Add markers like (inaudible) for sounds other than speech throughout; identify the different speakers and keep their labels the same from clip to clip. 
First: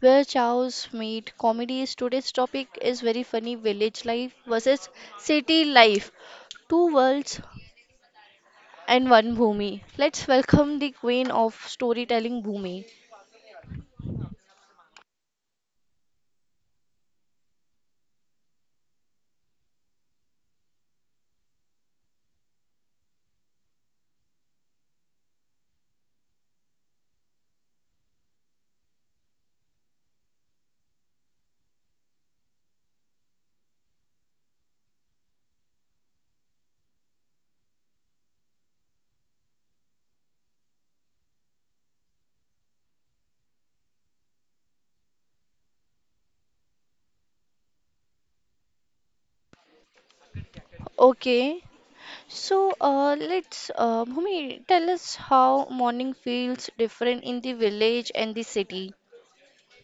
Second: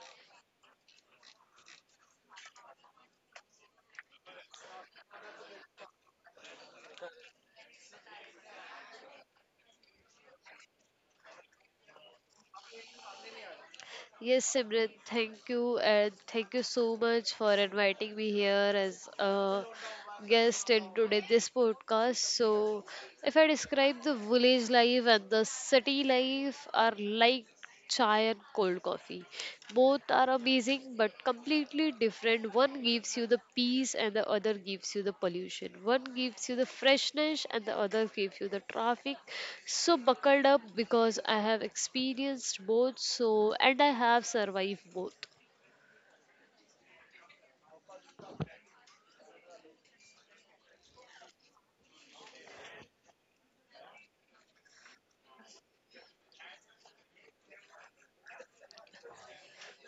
Speaker 1: where chows meet comedies. Today's topic is very funny village life versus city life. Two worlds and one Bhumi. Let's welcome the queen of storytelling Bhumi.
Speaker 2: Yes, Simran, thank you, and thank you so much for inviting me here as a guest in today this podcast. So, if I describe the village life and the city life are like chai and cold coffee. Both are amazing but completely different. One gives you the peace and the other gives you the pollution. One gives you the freshness and the other gives you the traffic. So buckled up because I have experienced both so and I have survived both.
Speaker 1: Okay. So let's Bhumi tell us how morning feels different in the village and the city.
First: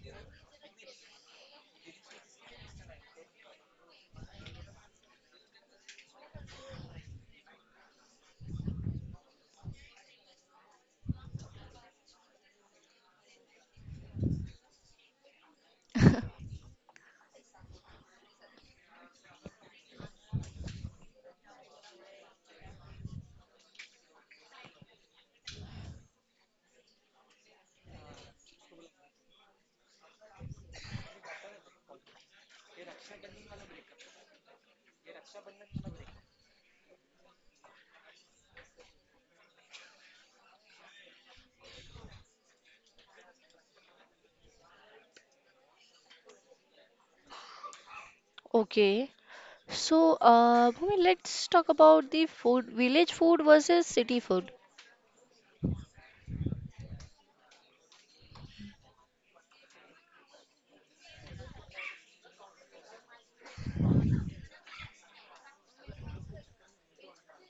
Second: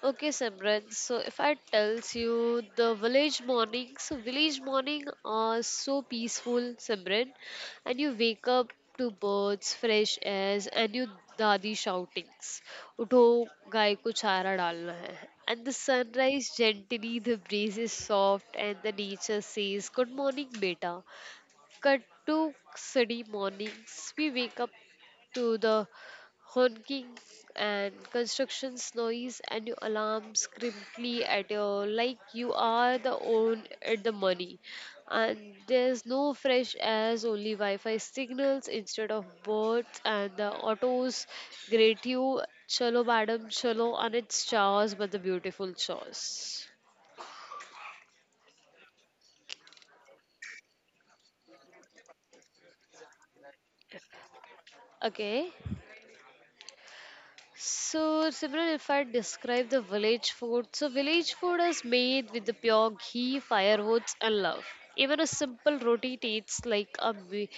Speaker 2: Okay, Simran. So if I tells you the village morning, so village morning are so peaceful, Simran, and you wake up to birds, fresh airs, and you dadi shoutings. Utho, गाय को चारा डालना है. And the sunrise gently, the breeze is soft, and the nature says, "Good morning, beta." Cut to Sunday mornings. We wake up to the honking and constructions noise and your alarms crimply at your like you are the own at the money, and there's no fresh airs, only wi-fi signals instead of birds, and the autos greet you, chalo madam chalo, and it's chaos, but the beautiful chaos.
Speaker 1: Okay. So, Bhumi, let's talk about the food, village food versus city food.
Speaker 2: Okay. So, Simran, if I describe the village food, so village food is made with the pure ghee, firewoods, and love. Even a simple roti tastes like a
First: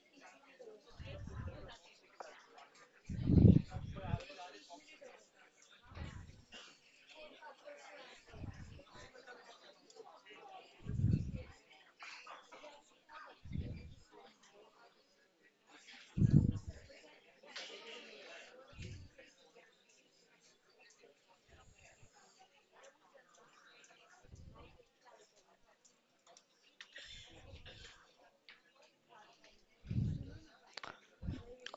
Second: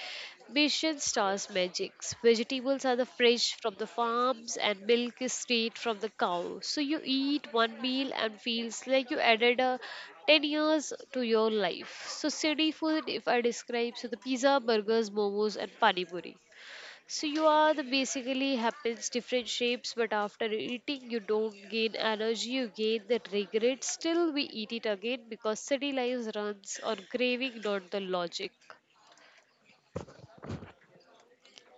Speaker 2: mission star's magics. Vegetables are the fresh from the farms, and milk is straight from the cow. So you eat one meal and feels like you added a 10 years to your life. So city food, if I describe, so the pizza, burgers, momos, and pani puri. So you are the basically happens different shapes, but after eating you don't gain energy, you gain that regret. Still we eat it again because city life runs on craving, not the logic.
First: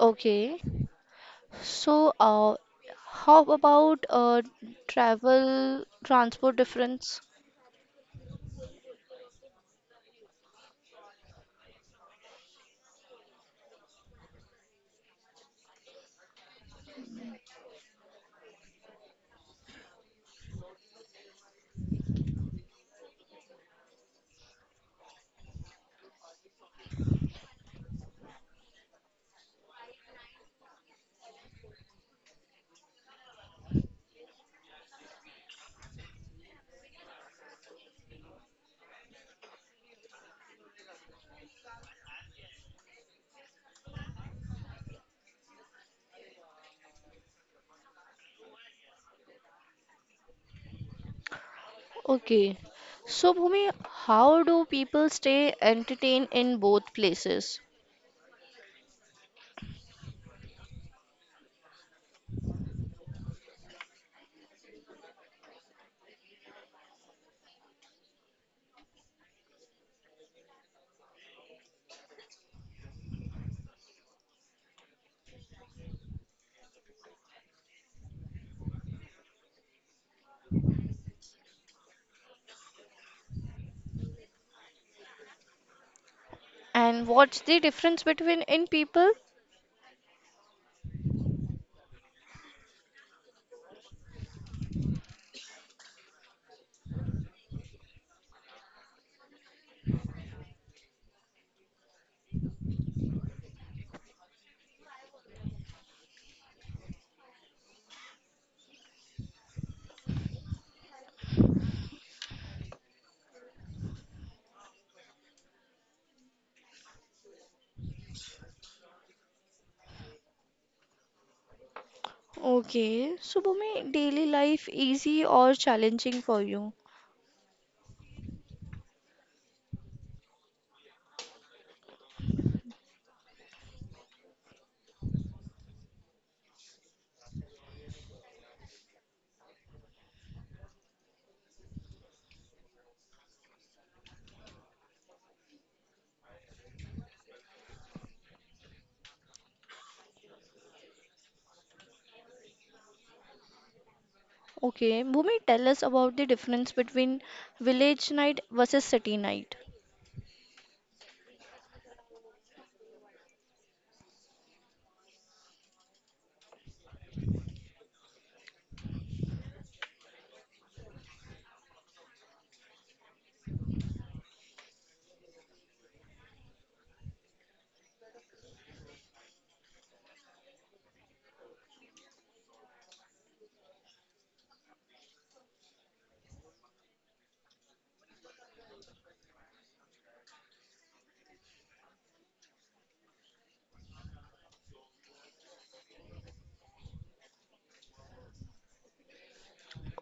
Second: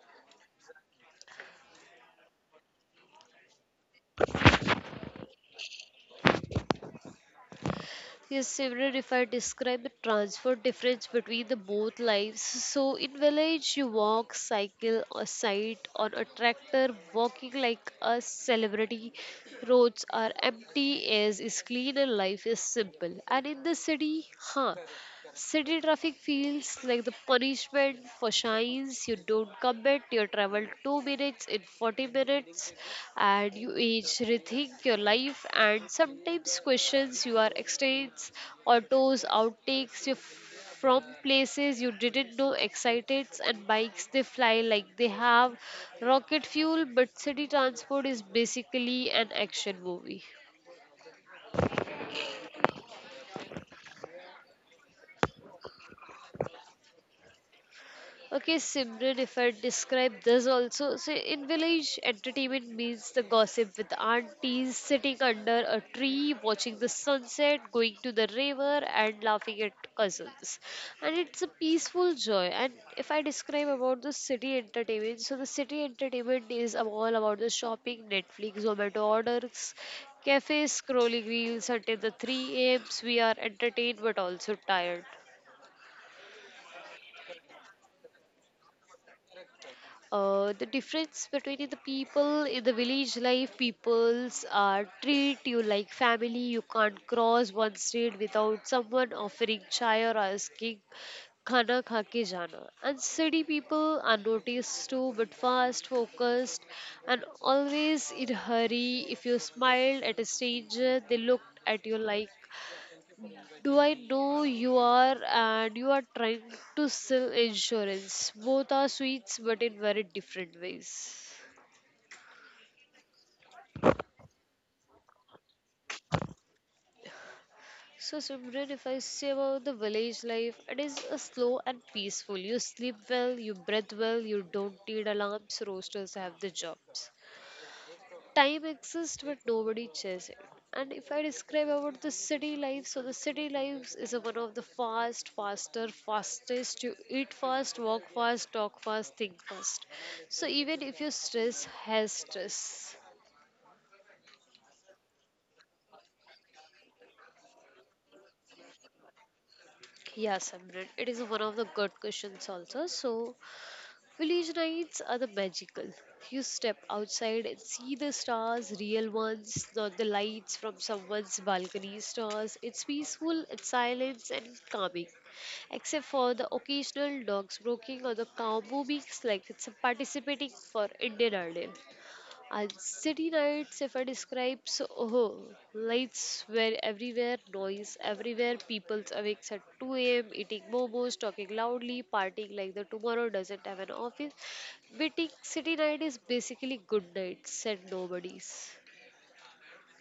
Speaker 1: Okay. So, how about travel, transport difference?
Speaker 2: Yes, Simran, if I describe the transfer difference between the both lives. So in village you walk, cycle, or sight on a tractor, walking like a celebrity. Roads are empty, air is clean, and life is simple. And in the city, huh? City traffic feels like the punishment for shines. You don't commit, you travel 2 minutes in 40 minutes, and you age rethink your life and sometimes questions your extents, autos, outtakes, you from places you didn't know exciteds, and bikes they fly like they have rocket fuel, but city transport is basically an action movie.
Speaker 1: Okay. So, Bhumi, how do people stay entertained in both places?
Speaker 2: Okay, Simran, if I describe this also, so in village, entertainment means the gossip with aunties sitting under a tree, watching the sunset, going to the river, and laughing at cousins. And it's a peaceful joy. And if I describe about the city entertainment, so the city entertainment is all about the shopping, Netflix, Zomato orders, cafes, scrolling reels until the 3 a.m. We are entertained but also tired.
Speaker 1: And what's the difference between in people?
Speaker 2: The difference between the people in the village life, peoples are treat you like family, you can't cross one street without someone offering chai or asking khana kha ke jana, and city people are noticed too but fast focused, and always in hurry. If you smiled at a stranger they looked at you like, do I know you are, and you are trying to sell insurance? Both are sweets but in very different ways.
Speaker 1: Okay. So, Bhumi, daily life easy or challenging for you?
Speaker 2: So, Simran, if I say about the village life, it is a slow and peaceful. You sleep well, you breathe well, you don't need alarms, roasters have the jobs. Time exists but nobody chase it. And if I describe about the city life, so the city life is a one of the fast faster fastest, you eat fast, walk fast, talk fast, think fast, so even if your stress has stress.
Speaker 1: Okay, Bhumi, tell us about the difference between village night versus city night.
Speaker 2: Yes, Amrit, it is one of the good questions also. So village nights are the magical. You step outside and see the stars, real ones, not the lights from someone's balcony stars. It's peaceful, it's silence and calming, except for the occasional dogs barking or the cow mooing like it's a participating for Indian Idol. City nights, if I describe, so oh, lights were everywhere, noise everywhere, peoples awake at 2 a.m., eating momos, talking loudly, partying like the tomorrow doesn't have an office. Waiting city night is basically good night, said nobodies.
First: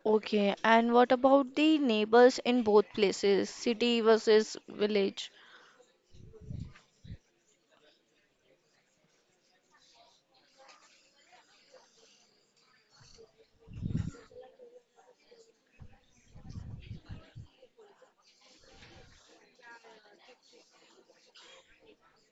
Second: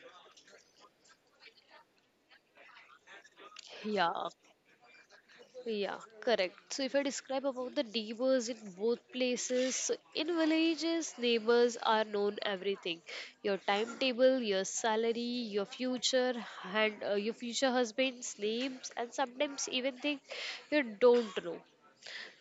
Speaker 1: Okay, and what about the neighbors in both places, city
Speaker 2: Yeah.
Speaker 1: versus village?
Speaker 2: Yeah, correct. So if I describe about the neighbors in both places, so in villages, neighbors are known everything. Your timetable, your salary, your future, and your future husband's names, and sometimes even things you don't know.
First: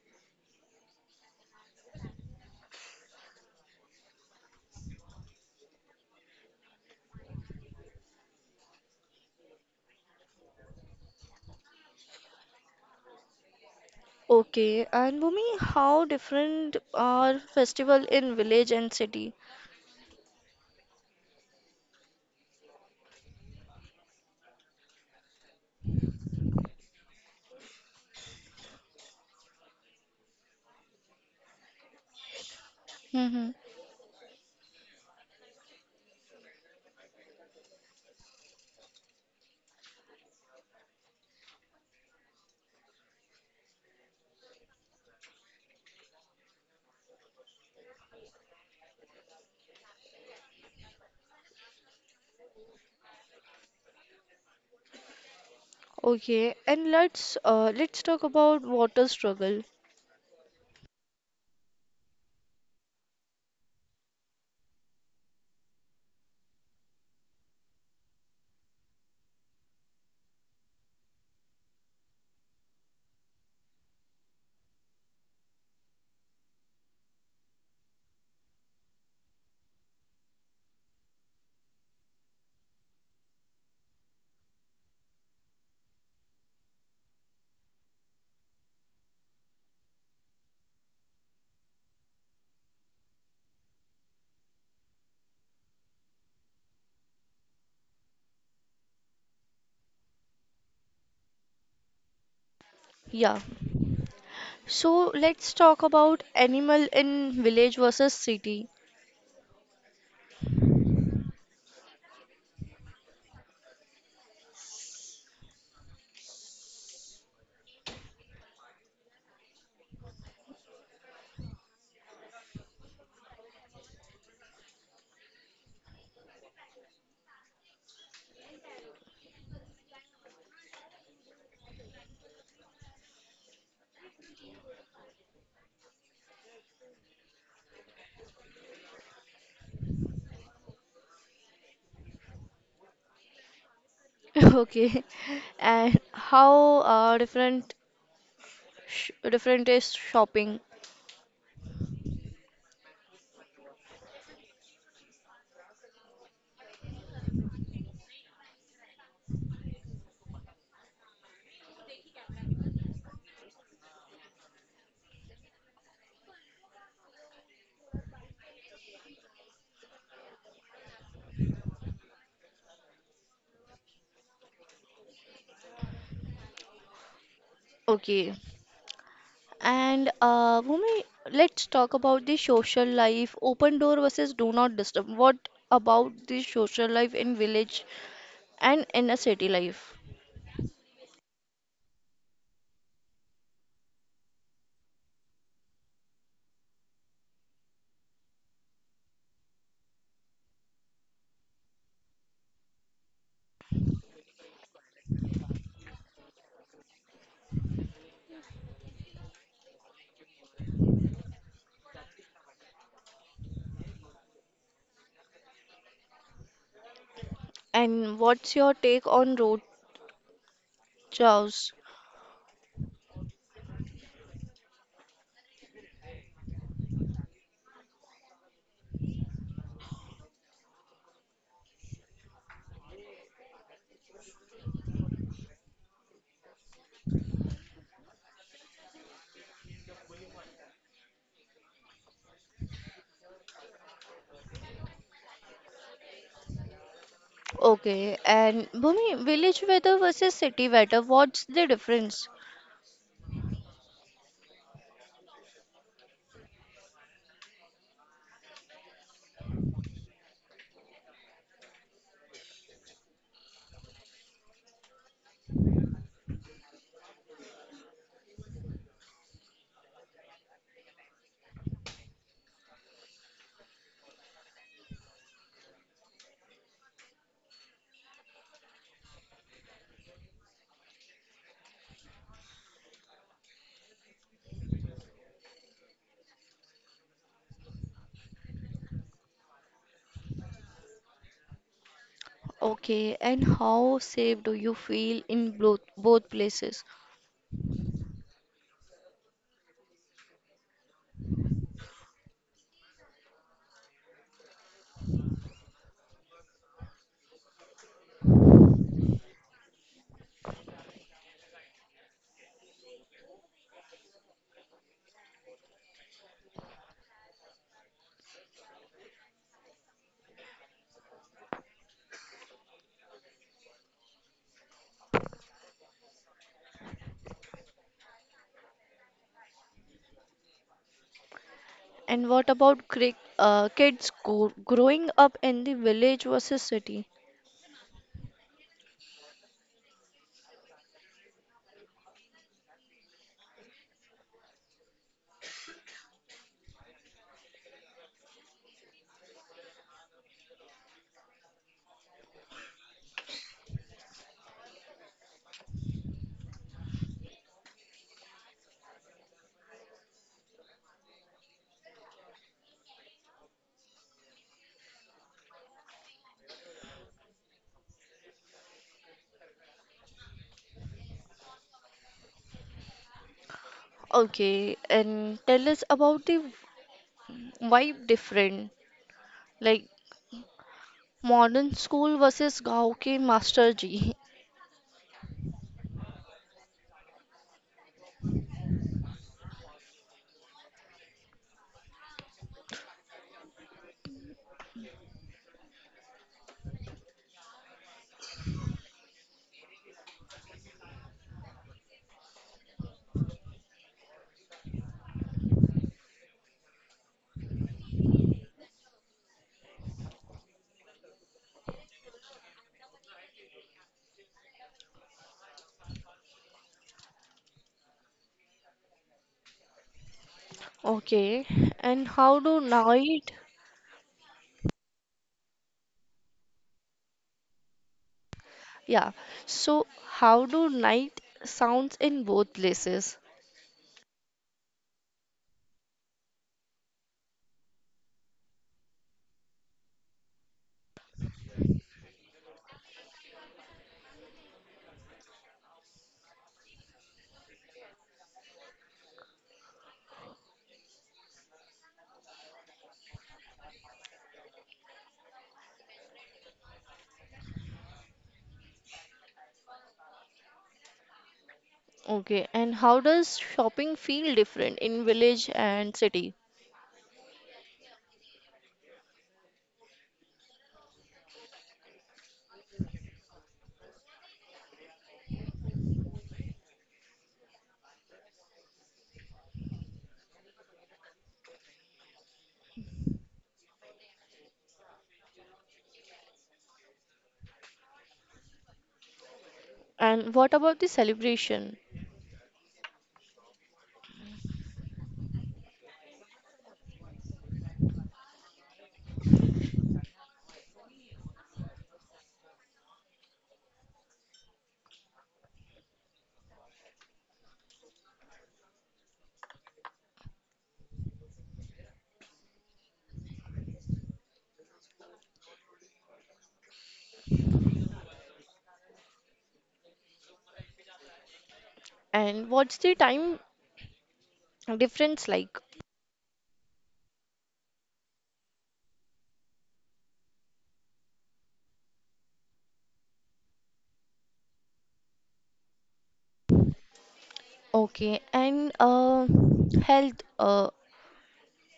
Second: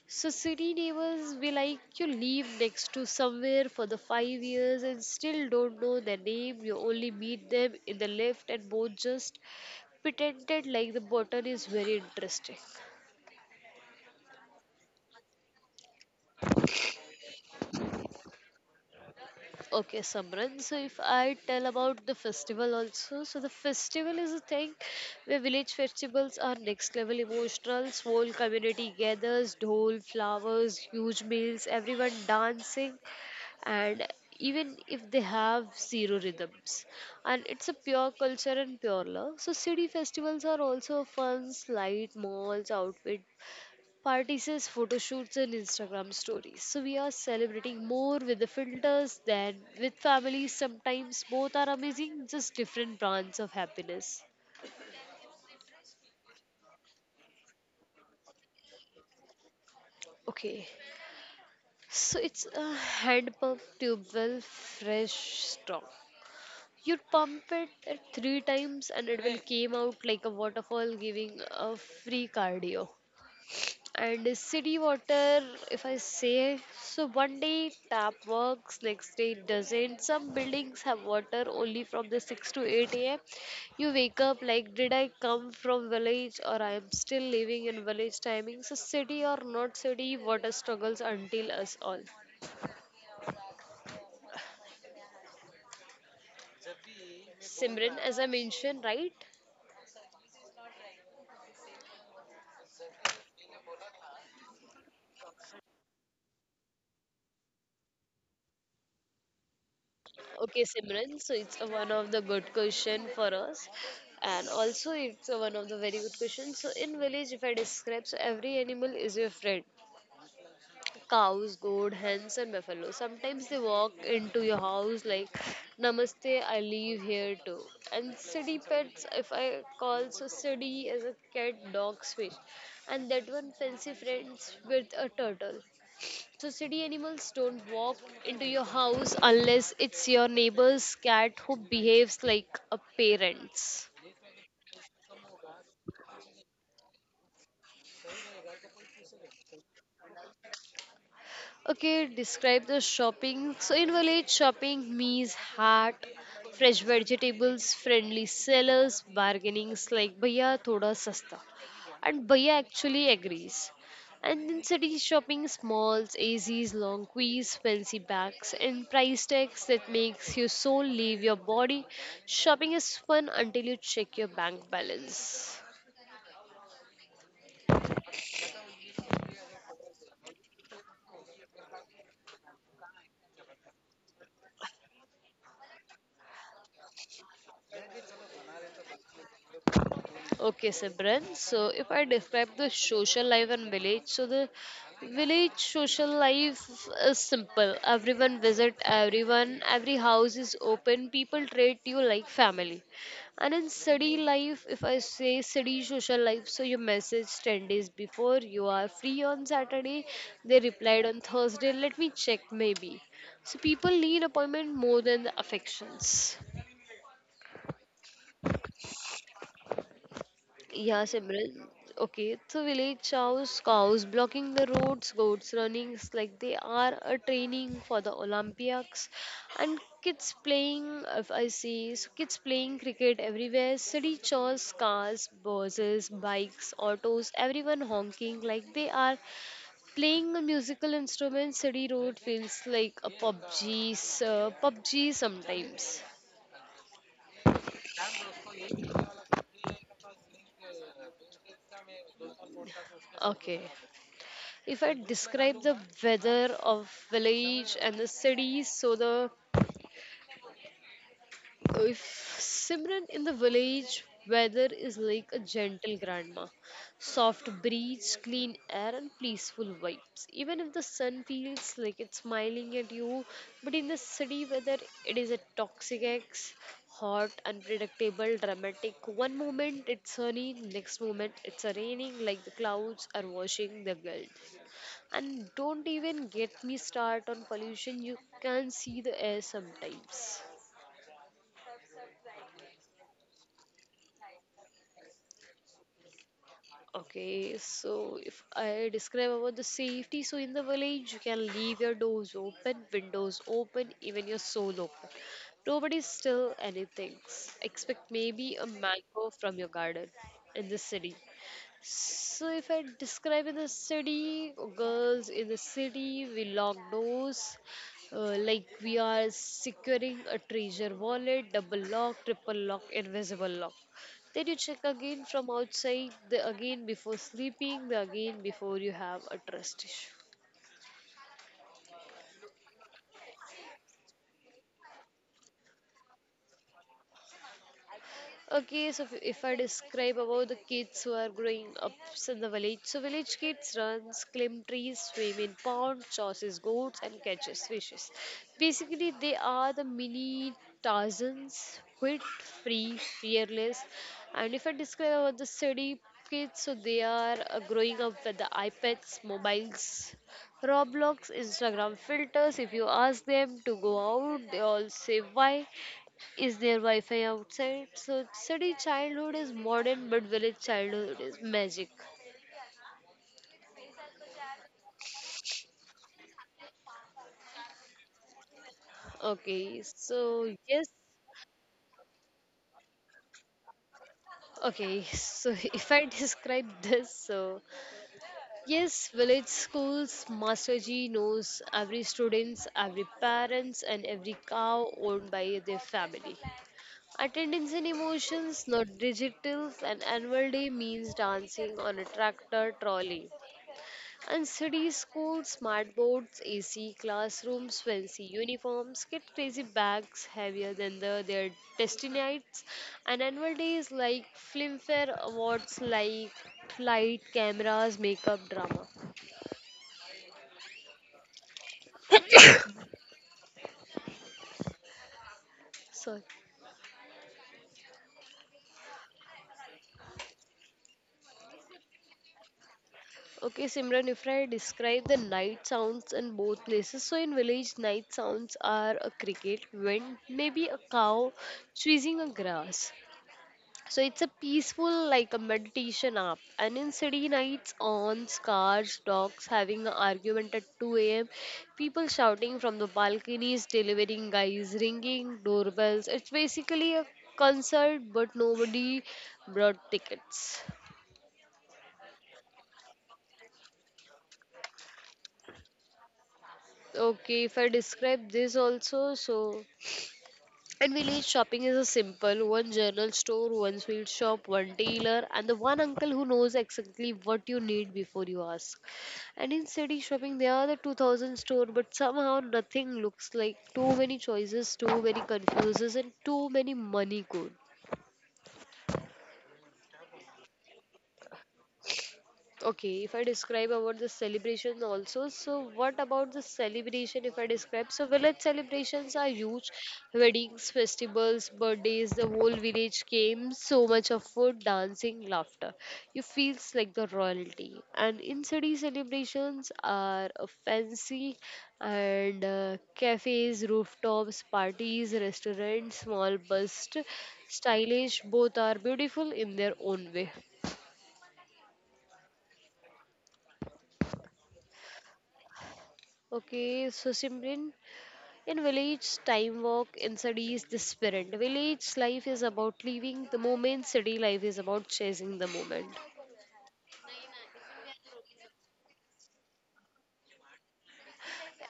Speaker 2: So city neighbors be like you live next to somewhere for the 5 years and still don't know their name. You only meet them in the lift and both just pretended like the button is very interesting.
Speaker 1: Okay, and Bhumi, how different are festival in village and city?
Speaker 2: Okay, Samran. So if I tell about the festival also, so the festival is a thing where village festivals are next level emotional. Whole community gathers, dhol, flowers, huge meals, everyone dancing,
Speaker 1: Mm-hmm.
Speaker 2: and even if they have zero rhythms, and it's a pure culture and pure love. So city festivals are also fun, light malls, outfit parties, photo shoots, and Instagram stories. So we are celebrating more with the filters than with families. Sometimes both are amazing, just different brands of happiness.
Speaker 1: Okay, and let's talk about water struggle.
Speaker 2: Okay, so it's a hand pump tube well, fresh straw. You pump it at three times and it will came out like a waterfall giving a free cardio. And city water, if I say, so one day tap works, next day it doesn't. Some buildings have water only from the 6 to 8 a.m. You wake up like, did I come from village or I am still living in village timing? So city or not city, water struggles until us all. Simran, as I mentioned, right?
Speaker 1: Yeah. So let's talk about animal in village versus city.
Speaker 2: Okay, Simran, so it's a one of the good question for us, and also it's a one of the very good questions. So in village, if I describe, so every animal is your friend. Cows, goat, hens, and buffalo. Sometimes they walk into your house like, "Namaste, I live here too." And city pets, if I call, so city is a cat, dog, fish, and that one fancy friends with a turtle. So, city animals don't walk into your house unless it's your neighbor's cat who behaves like a parent.
Speaker 1: (laughs) Okay. And how different Sh different is shopping.
Speaker 2: Okay, describe the shopping. So in village, shopping means heart, fresh vegetables, friendly sellers, bargainings like "Bhaiya, thoda sasta," and Bhaiya actually agrees. And in city, shopping smalls, A zs long queues, fancy bags, and price tags that makes your soul leave your body. Shopping is fun until you check your bank balance.
Speaker 1: Okay. And Bhumi, let's talk about the social life. Open door versus do not disturb. What about the social life in village and in a city life?
Speaker 2: Okay, Simran. So, if I describe the social life in village, so the village social life is simple. Everyone visit everyone. Every house is open. People treat you like family. And in city life, if I say city social life, so you message 10 days before. You are free on Saturday. They replied on Thursday. Let me check, maybe. So people need appointment more than the affections.
Speaker 1: And what's your take on road
Speaker 2: Yeah,
Speaker 1: chows?
Speaker 2: Simran. Okay, so village chows, cows blocking the roads, goats running, it's like they are a training for the Olympics, and kids playing. If I see, so kids playing cricket everywhere. City chores, cars, buses, bikes, autos, everyone honking like they are playing a musical instrument. City road feels like a PUBG, PUBG sometimes.
Speaker 1: Okay. And Bhumi, village weather versus city weather. What's the difference?
Speaker 2: Okay. If I describe the weather of village and the cities, so the if Simran in the village, weather is like a gentle grandma, soft breeze, clean air, and peaceful vibes. Even if the sun feels like it's smiling at you, but in the city weather, it is a toxic X, hot, unpredictable, dramatic. One moment it's sunny, next moment it's a raining, like the clouds are washing the world. And don't even get me start on pollution. You can see the air sometimes.
Speaker 1: Okay. And how safe do you feel in both places?
Speaker 2: Okay, so if I describe about the safety, so in the village you can leave your doors open, windows open, even your soul open. Nobody steal anything. Expect maybe a mango from your garden in the city. So, if I describe in the city, girls in the city, we lock doors like we are securing a treasure wallet, double lock, triple lock, invisible lock. Then you check again from outside, the again before sleeping, the again before you have a trust issue.
Speaker 1: And what about kids growing up in the village versus city?
Speaker 2: Okay, so if I describe about the kids who are growing up so in the village, so village kids runs, climb trees, swim in ponds, chases goats, and catches fishes. Basically, they are the mini Tarzans, quit, free, fearless. And if I describe about the city kids, so they are growing up with the iPads, mobiles, Roblox, Instagram filters. If you ask them to go out, they all say why. Is there Wi Fi outside? So, city childhood is modern, but village childhood is magic.
Speaker 1: Okay, and tell us about the vibe different,
Speaker 2: Okay,
Speaker 1: like
Speaker 2: so yes.
Speaker 1: modern school versus गाँव के master ji.
Speaker 2: Okay, so (laughs) if I describe this, so yes, village schools, Master G knows every students, every parents, and every cow owned by their family. Attendance and emotions, not digital, and annual day means dancing on a tractor trolley. And city schools, smart boards, AC classrooms, fancy uniforms, get crazy bags heavier than their destinies. And annual days like Filmfare Awards, like light, cameras, makeup, drama.
Speaker 1: Okay, and how do night?
Speaker 2: So,
Speaker 1: Yeah, so how do night sounds in both places?
Speaker 2: okay, Simran, if I describe the night sounds in both places, so in village, night sounds are a cricket, wind, maybe a cow chasing a grass. So it's a peaceful like a meditation app. And in city nights on cars, dogs having an argument at 2 a.m., people shouting from the balconies, delivering guys ringing, doorbells. It's basically a concert, but nobody brought tickets.
Speaker 1: Okay, and how does shopping feel different in village and city?
Speaker 2: Okay, if I describe this also, so and village shopping is a simple one general store, one sweet shop, one tailor, and the one uncle who knows exactly what you need before you ask. And in city shopping, there are the 2000 store, but somehow nothing looks like too many choices, too many confuses, and too many money codes.
Speaker 1: And what about the celebration?
Speaker 2: Okay, if I describe about the celebration also, so what about the celebration if I describe? So village celebrations are huge. Weddings, festivals, birthdays, the whole village came. So much of food, dancing, laughter. You feels like the royalty. And in city celebrations are a fancy and cafes, rooftops, parties, restaurants, small bust, stylish. Both are beautiful in their own way.
Speaker 1: And what's the time difference like.
Speaker 2: Okay, so Simran, in village, time walk. In cities, the sprint. Village life is about leaving the moment. City life is about chasing the moment.
Speaker 1: Okay, and health.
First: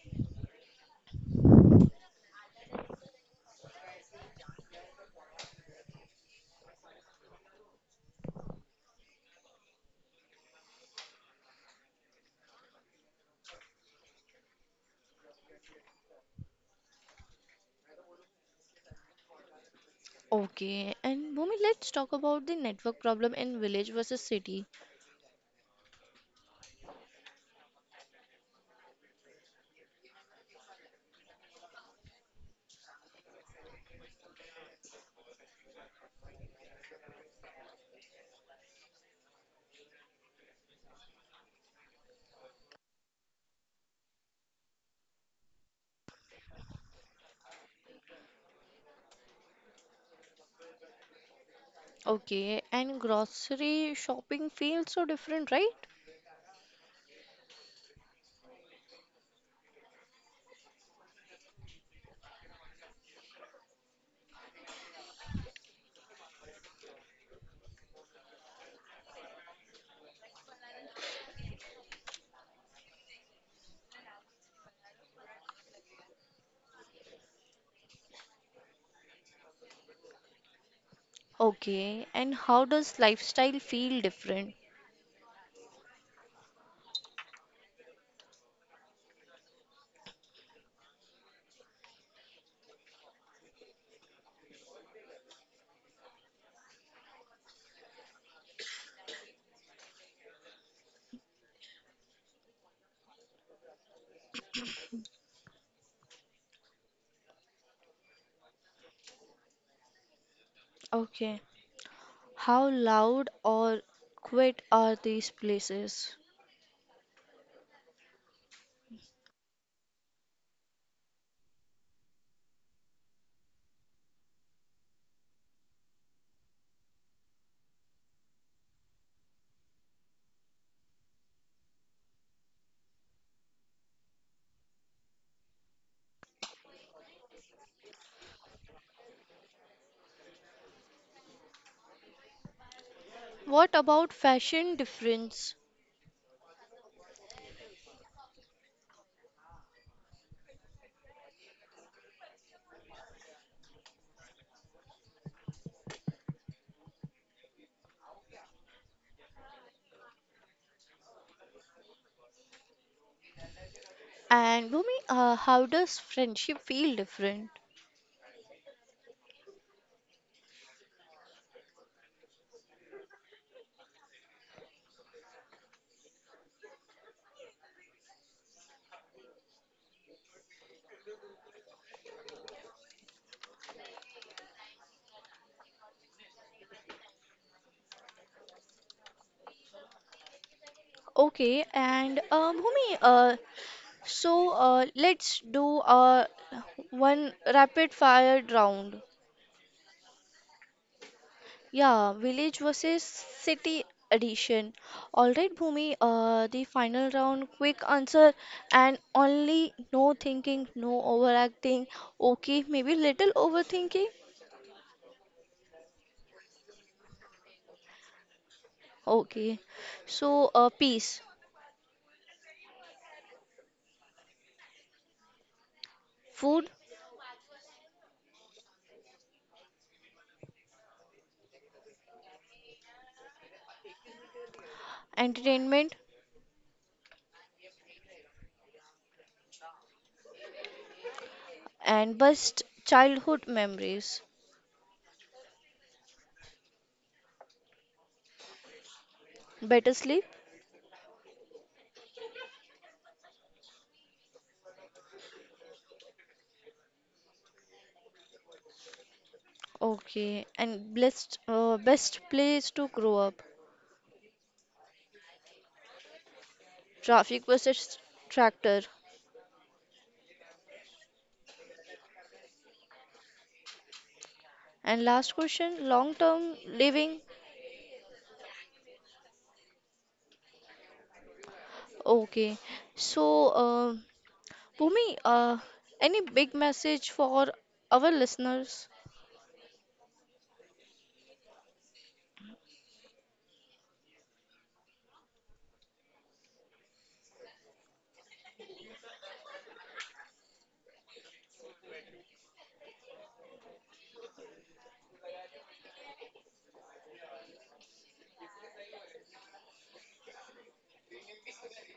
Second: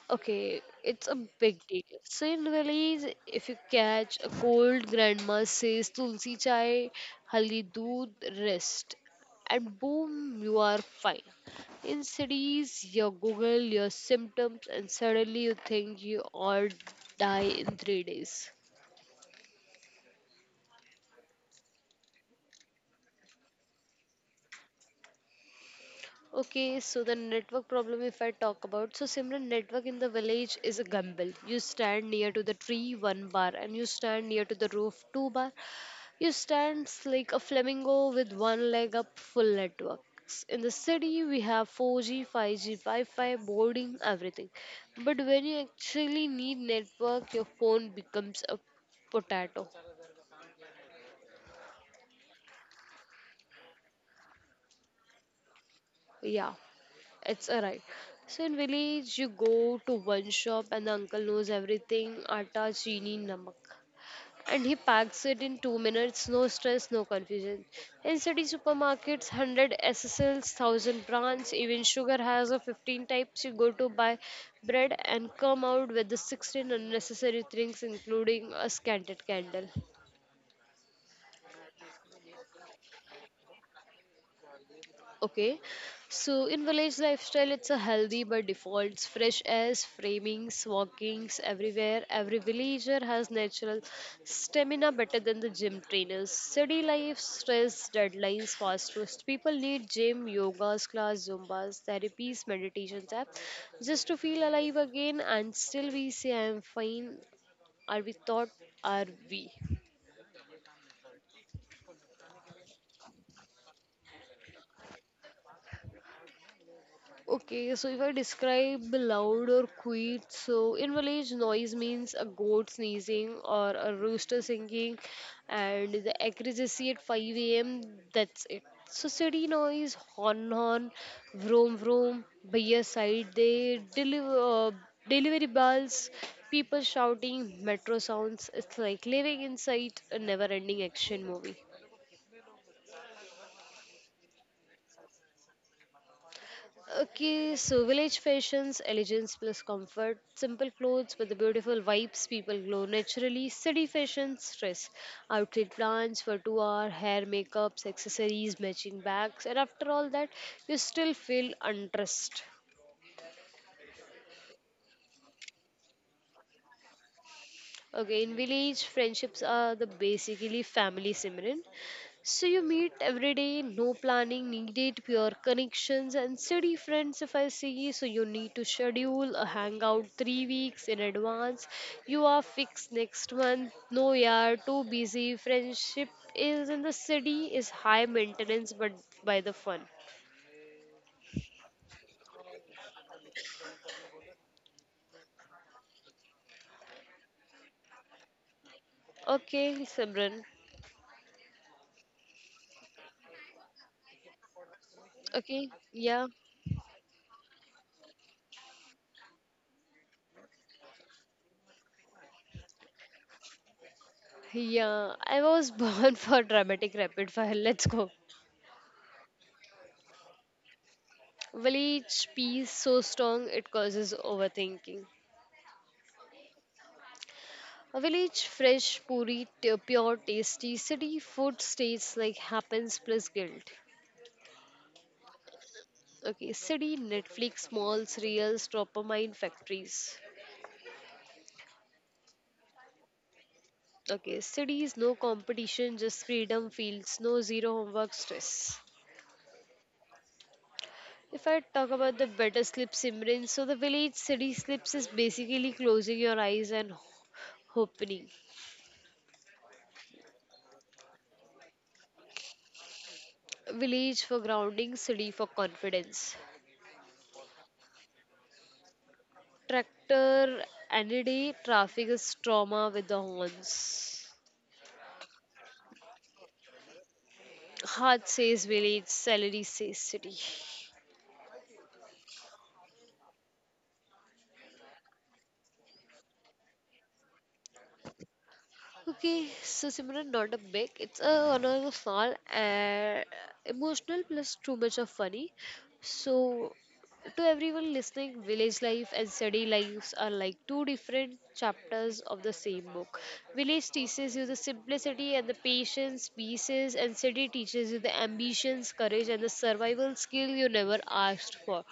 Speaker 2: Okay, it's a big deal. So in village, if you catch a cold, grandma says tulsi chai, haldi doodh, rest, and boom, you are fine. In cities, you Google your symptoms, and suddenly you think you all die in 3 days.
Speaker 1: Okay, and Bhumi, let's talk about the network problem in village versus city.
Speaker 2: Okay, so the network problem, if I talk about, so Simran, network in the village is a gamble. You stand near to the tree, one bar, and you stand near to the roof, two bar. You stand like a flamingo with one leg up, full networks. In the city, we have 4G, 5G, Wi-Fi, boarding, everything. But when you actually need network, your phone becomes a potato.
Speaker 1: Okay, and grocery shopping feels so different, right?
Speaker 2: Yeah. It's alright. So in village, you go to one shop and the uncle knows everything, atta, chini, namak. And he packs it in 2 minutes, no stress, no confusion. In city supermarkets, 100 SSLs, 1000 brands, even sugar has a 15 types. You go to buy bread and come out with the 16 unnecessary things, including a scented candle.
Speaker 1: Okay, and how does lifestyle feel different?
Speaker 2: Okay, so in village lifestyle, it's a healthy by default. Fresh airs, framings, walkings everywhere. Every villager has natural stamina better than the gym trainers. City life, stress, deadlines, fast foods. People need gym, yogas, class, zumbas, therapies, meditations app just to feel alive again. And still, we say, I'm fine. Are we thought? Are we?
Speaker 1: Okay, how loud or quiet are these places?
Speaker 2: Okay, so if I describe the loud or quiet, so in village noise means a goat sneezing or a rooster singing, and the accuracy at 5 a.m. That's it. So city noise, horn horn, vroom vroom, by your side they deliver delivery bells, people shouting, metro sounds. It's like living inside a never-ending action movie.
Speaker 1: What about fashion difference?
Speaker 2: Okay, so village fashions, elegance plus comfort, simple clothes with the beautiful vibes people glow naturally, city fashions, stress, outfit plans for 2 hour, hair, makeups, accessories, matching bags, and after all that, you still feel undressed.
Speaker 1: And Bhumi, how does friendship feel different?
Speaker 2: Okay, in village, friendships are the basically family, Simran. So you meet every day, no planning needed, pure connections and steady friends if I see. So you need to schedule a hangout 3 weeks in advance. You are fixed next month. No, yeah, too busy. Friendship is in the city is high maintenance but by the fun.
Speaker 1: Okay, and Bhumi, let's do one rapid fire round.
Speaker 2: Okay, Simran.
Speaker 1: Yeah, village versus city edition. All right,
Speaker 2: Okay,
Speaker 1: Bhumi,
Speaker 2: yeah.
Speaker 1: the final round, quick answer and only no thinking, no overacting. Okay, maybe little overthinking.
Speaker 2: Yeah, I was born (laughs) for dramatic rapid fire. Let's go.
Speaker 1: Okay, so peace,
Speaker 2: Village peas so strong it causes overthinking.
Speaker 1: food,
Speaker 2: A village fresh, puri, pure, tasty. City food states like happens plus guilt.
Speaker 1: entertainment,
Speaker 2: Okay, city Netflix, malls, reels, dopamine factories.
Speaker 1: and best childhood memories.
Speaker 2: Okay, cities no competition, just freedom fields, no zero homework stress.
Speaker 1: Better sleep.
Speaker 2: If I talk about the better sleep Simran, so the village city slips is basically closing your eyes and opening.
Speaker 1: Okay, and best place to grow up.
Speaker 2: Village for grounding, city for confidence.
Speaker 1: Traffic versus tractor.
Speaker 2: Tractor NED traffic is trauma with the horns.
Speaker 1: And last question, long term living.
Speaker 2: Heart says village, salary says city.
Speaker 1: Okay. So, Bhumi, any big message for our listeners?
Speaker 2: Okay, so Simran, not a big. It's a one of the small and emotional plus too much of funny. So, to everyone listening, village life and city lives are like two different chapters of the same book. Village teaches you the simplicity and the patience, pieces, and city teaches you the ambitions, courage, and the survival skill you never asked for.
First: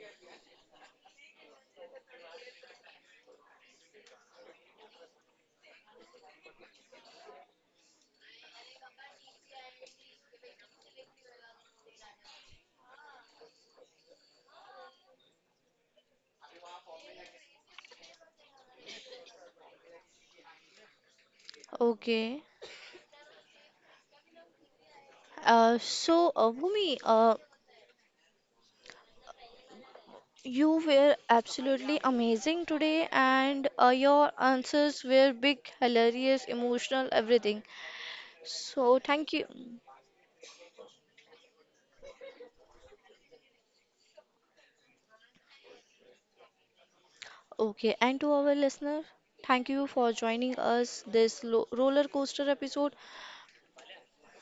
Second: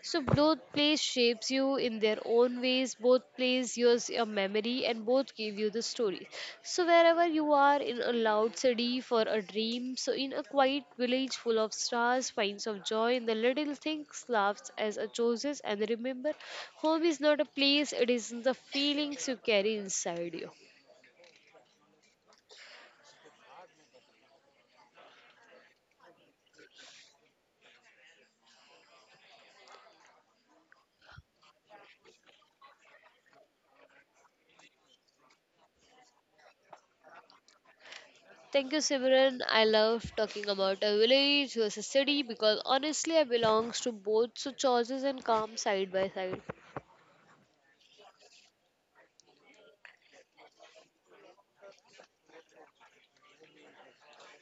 Speaker 2: So both plays shapes you in their own ways. Both plays yours your memory, and both give you the story. So wherever you are, in a loud city for a dream, so in a quiet village full of stars, finds of joy in the little things, laughs as a chooses, and remember, home is not a place; it is the feelings you carry inside you.
Speaker 1: Okay. So, Bhumi, you were absolutely amazing today, and your answers were big, hilarious, emotional, everything.
Speaker 2: Thank you,
Speaker 1: So, thank
Speaker 2: Simran.
Speaker 1: you.
Speaker 2: I love talking about a village versus city because honestly, I belongs to both, so choices and calm side by side.
Speaker 1: Okay, and to our listener, thank you for joining us this roller coaster episode.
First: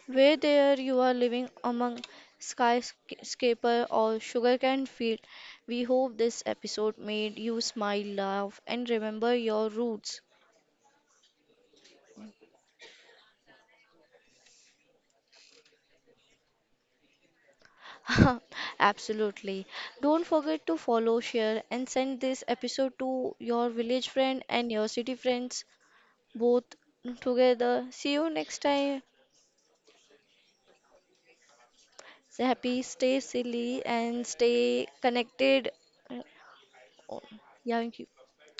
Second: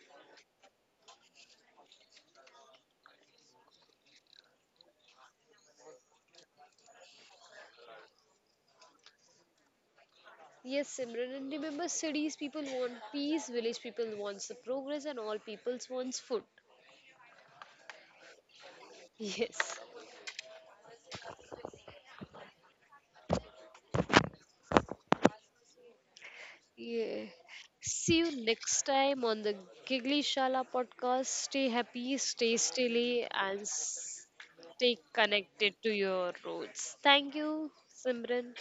Speaker 1: Where there you are living among skyscraper or sugarcane field, we hope this episode made you smile, laugh, and remember your roots.
Speaker 2: Yes, Simran, and remember cities people want peace, village people wants the progress, and all peoples wants food.
Speaker 1: (laughs) Absolutely.
Speaker 2: Yes.
Speaker 1: Don't forget to follow, share, and send this episode to your village friend and your city friends both
Speaker 2: Yeah.
Speaker 1: together. See
Speaker 2: See
Speaker 1: you
Speaker 2: you
Speaker 1: next
Speaker 2: next
Speaker 1: time.
Speaker 2: time on the Giggly Shala podcast. Stay happy,
Speaker 1: Stay
Speaker 2: stay
Speaker 1: happy, stay
Speaker 2: stilly, and
Speaker 1: silly, and stay
Speaker 2: stay connected
Speaker 1: connected.
Speaker 2: to your roots.
Speaker 1: Oh,
Speaker 2: Thank you,
Speaker 1: yeah, thank you.
Speaker 2: Simran.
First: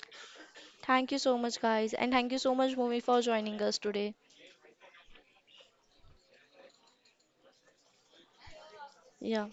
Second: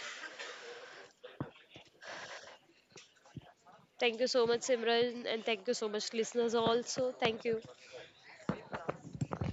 Speaker 1: Thank you so much, guys, and thank you so much, Bhumi, for joining us today.
Speaker 2: Thank you so much, Simran, and thank you so much, listeners, also. Thank you.
Speaker 1: Yeah.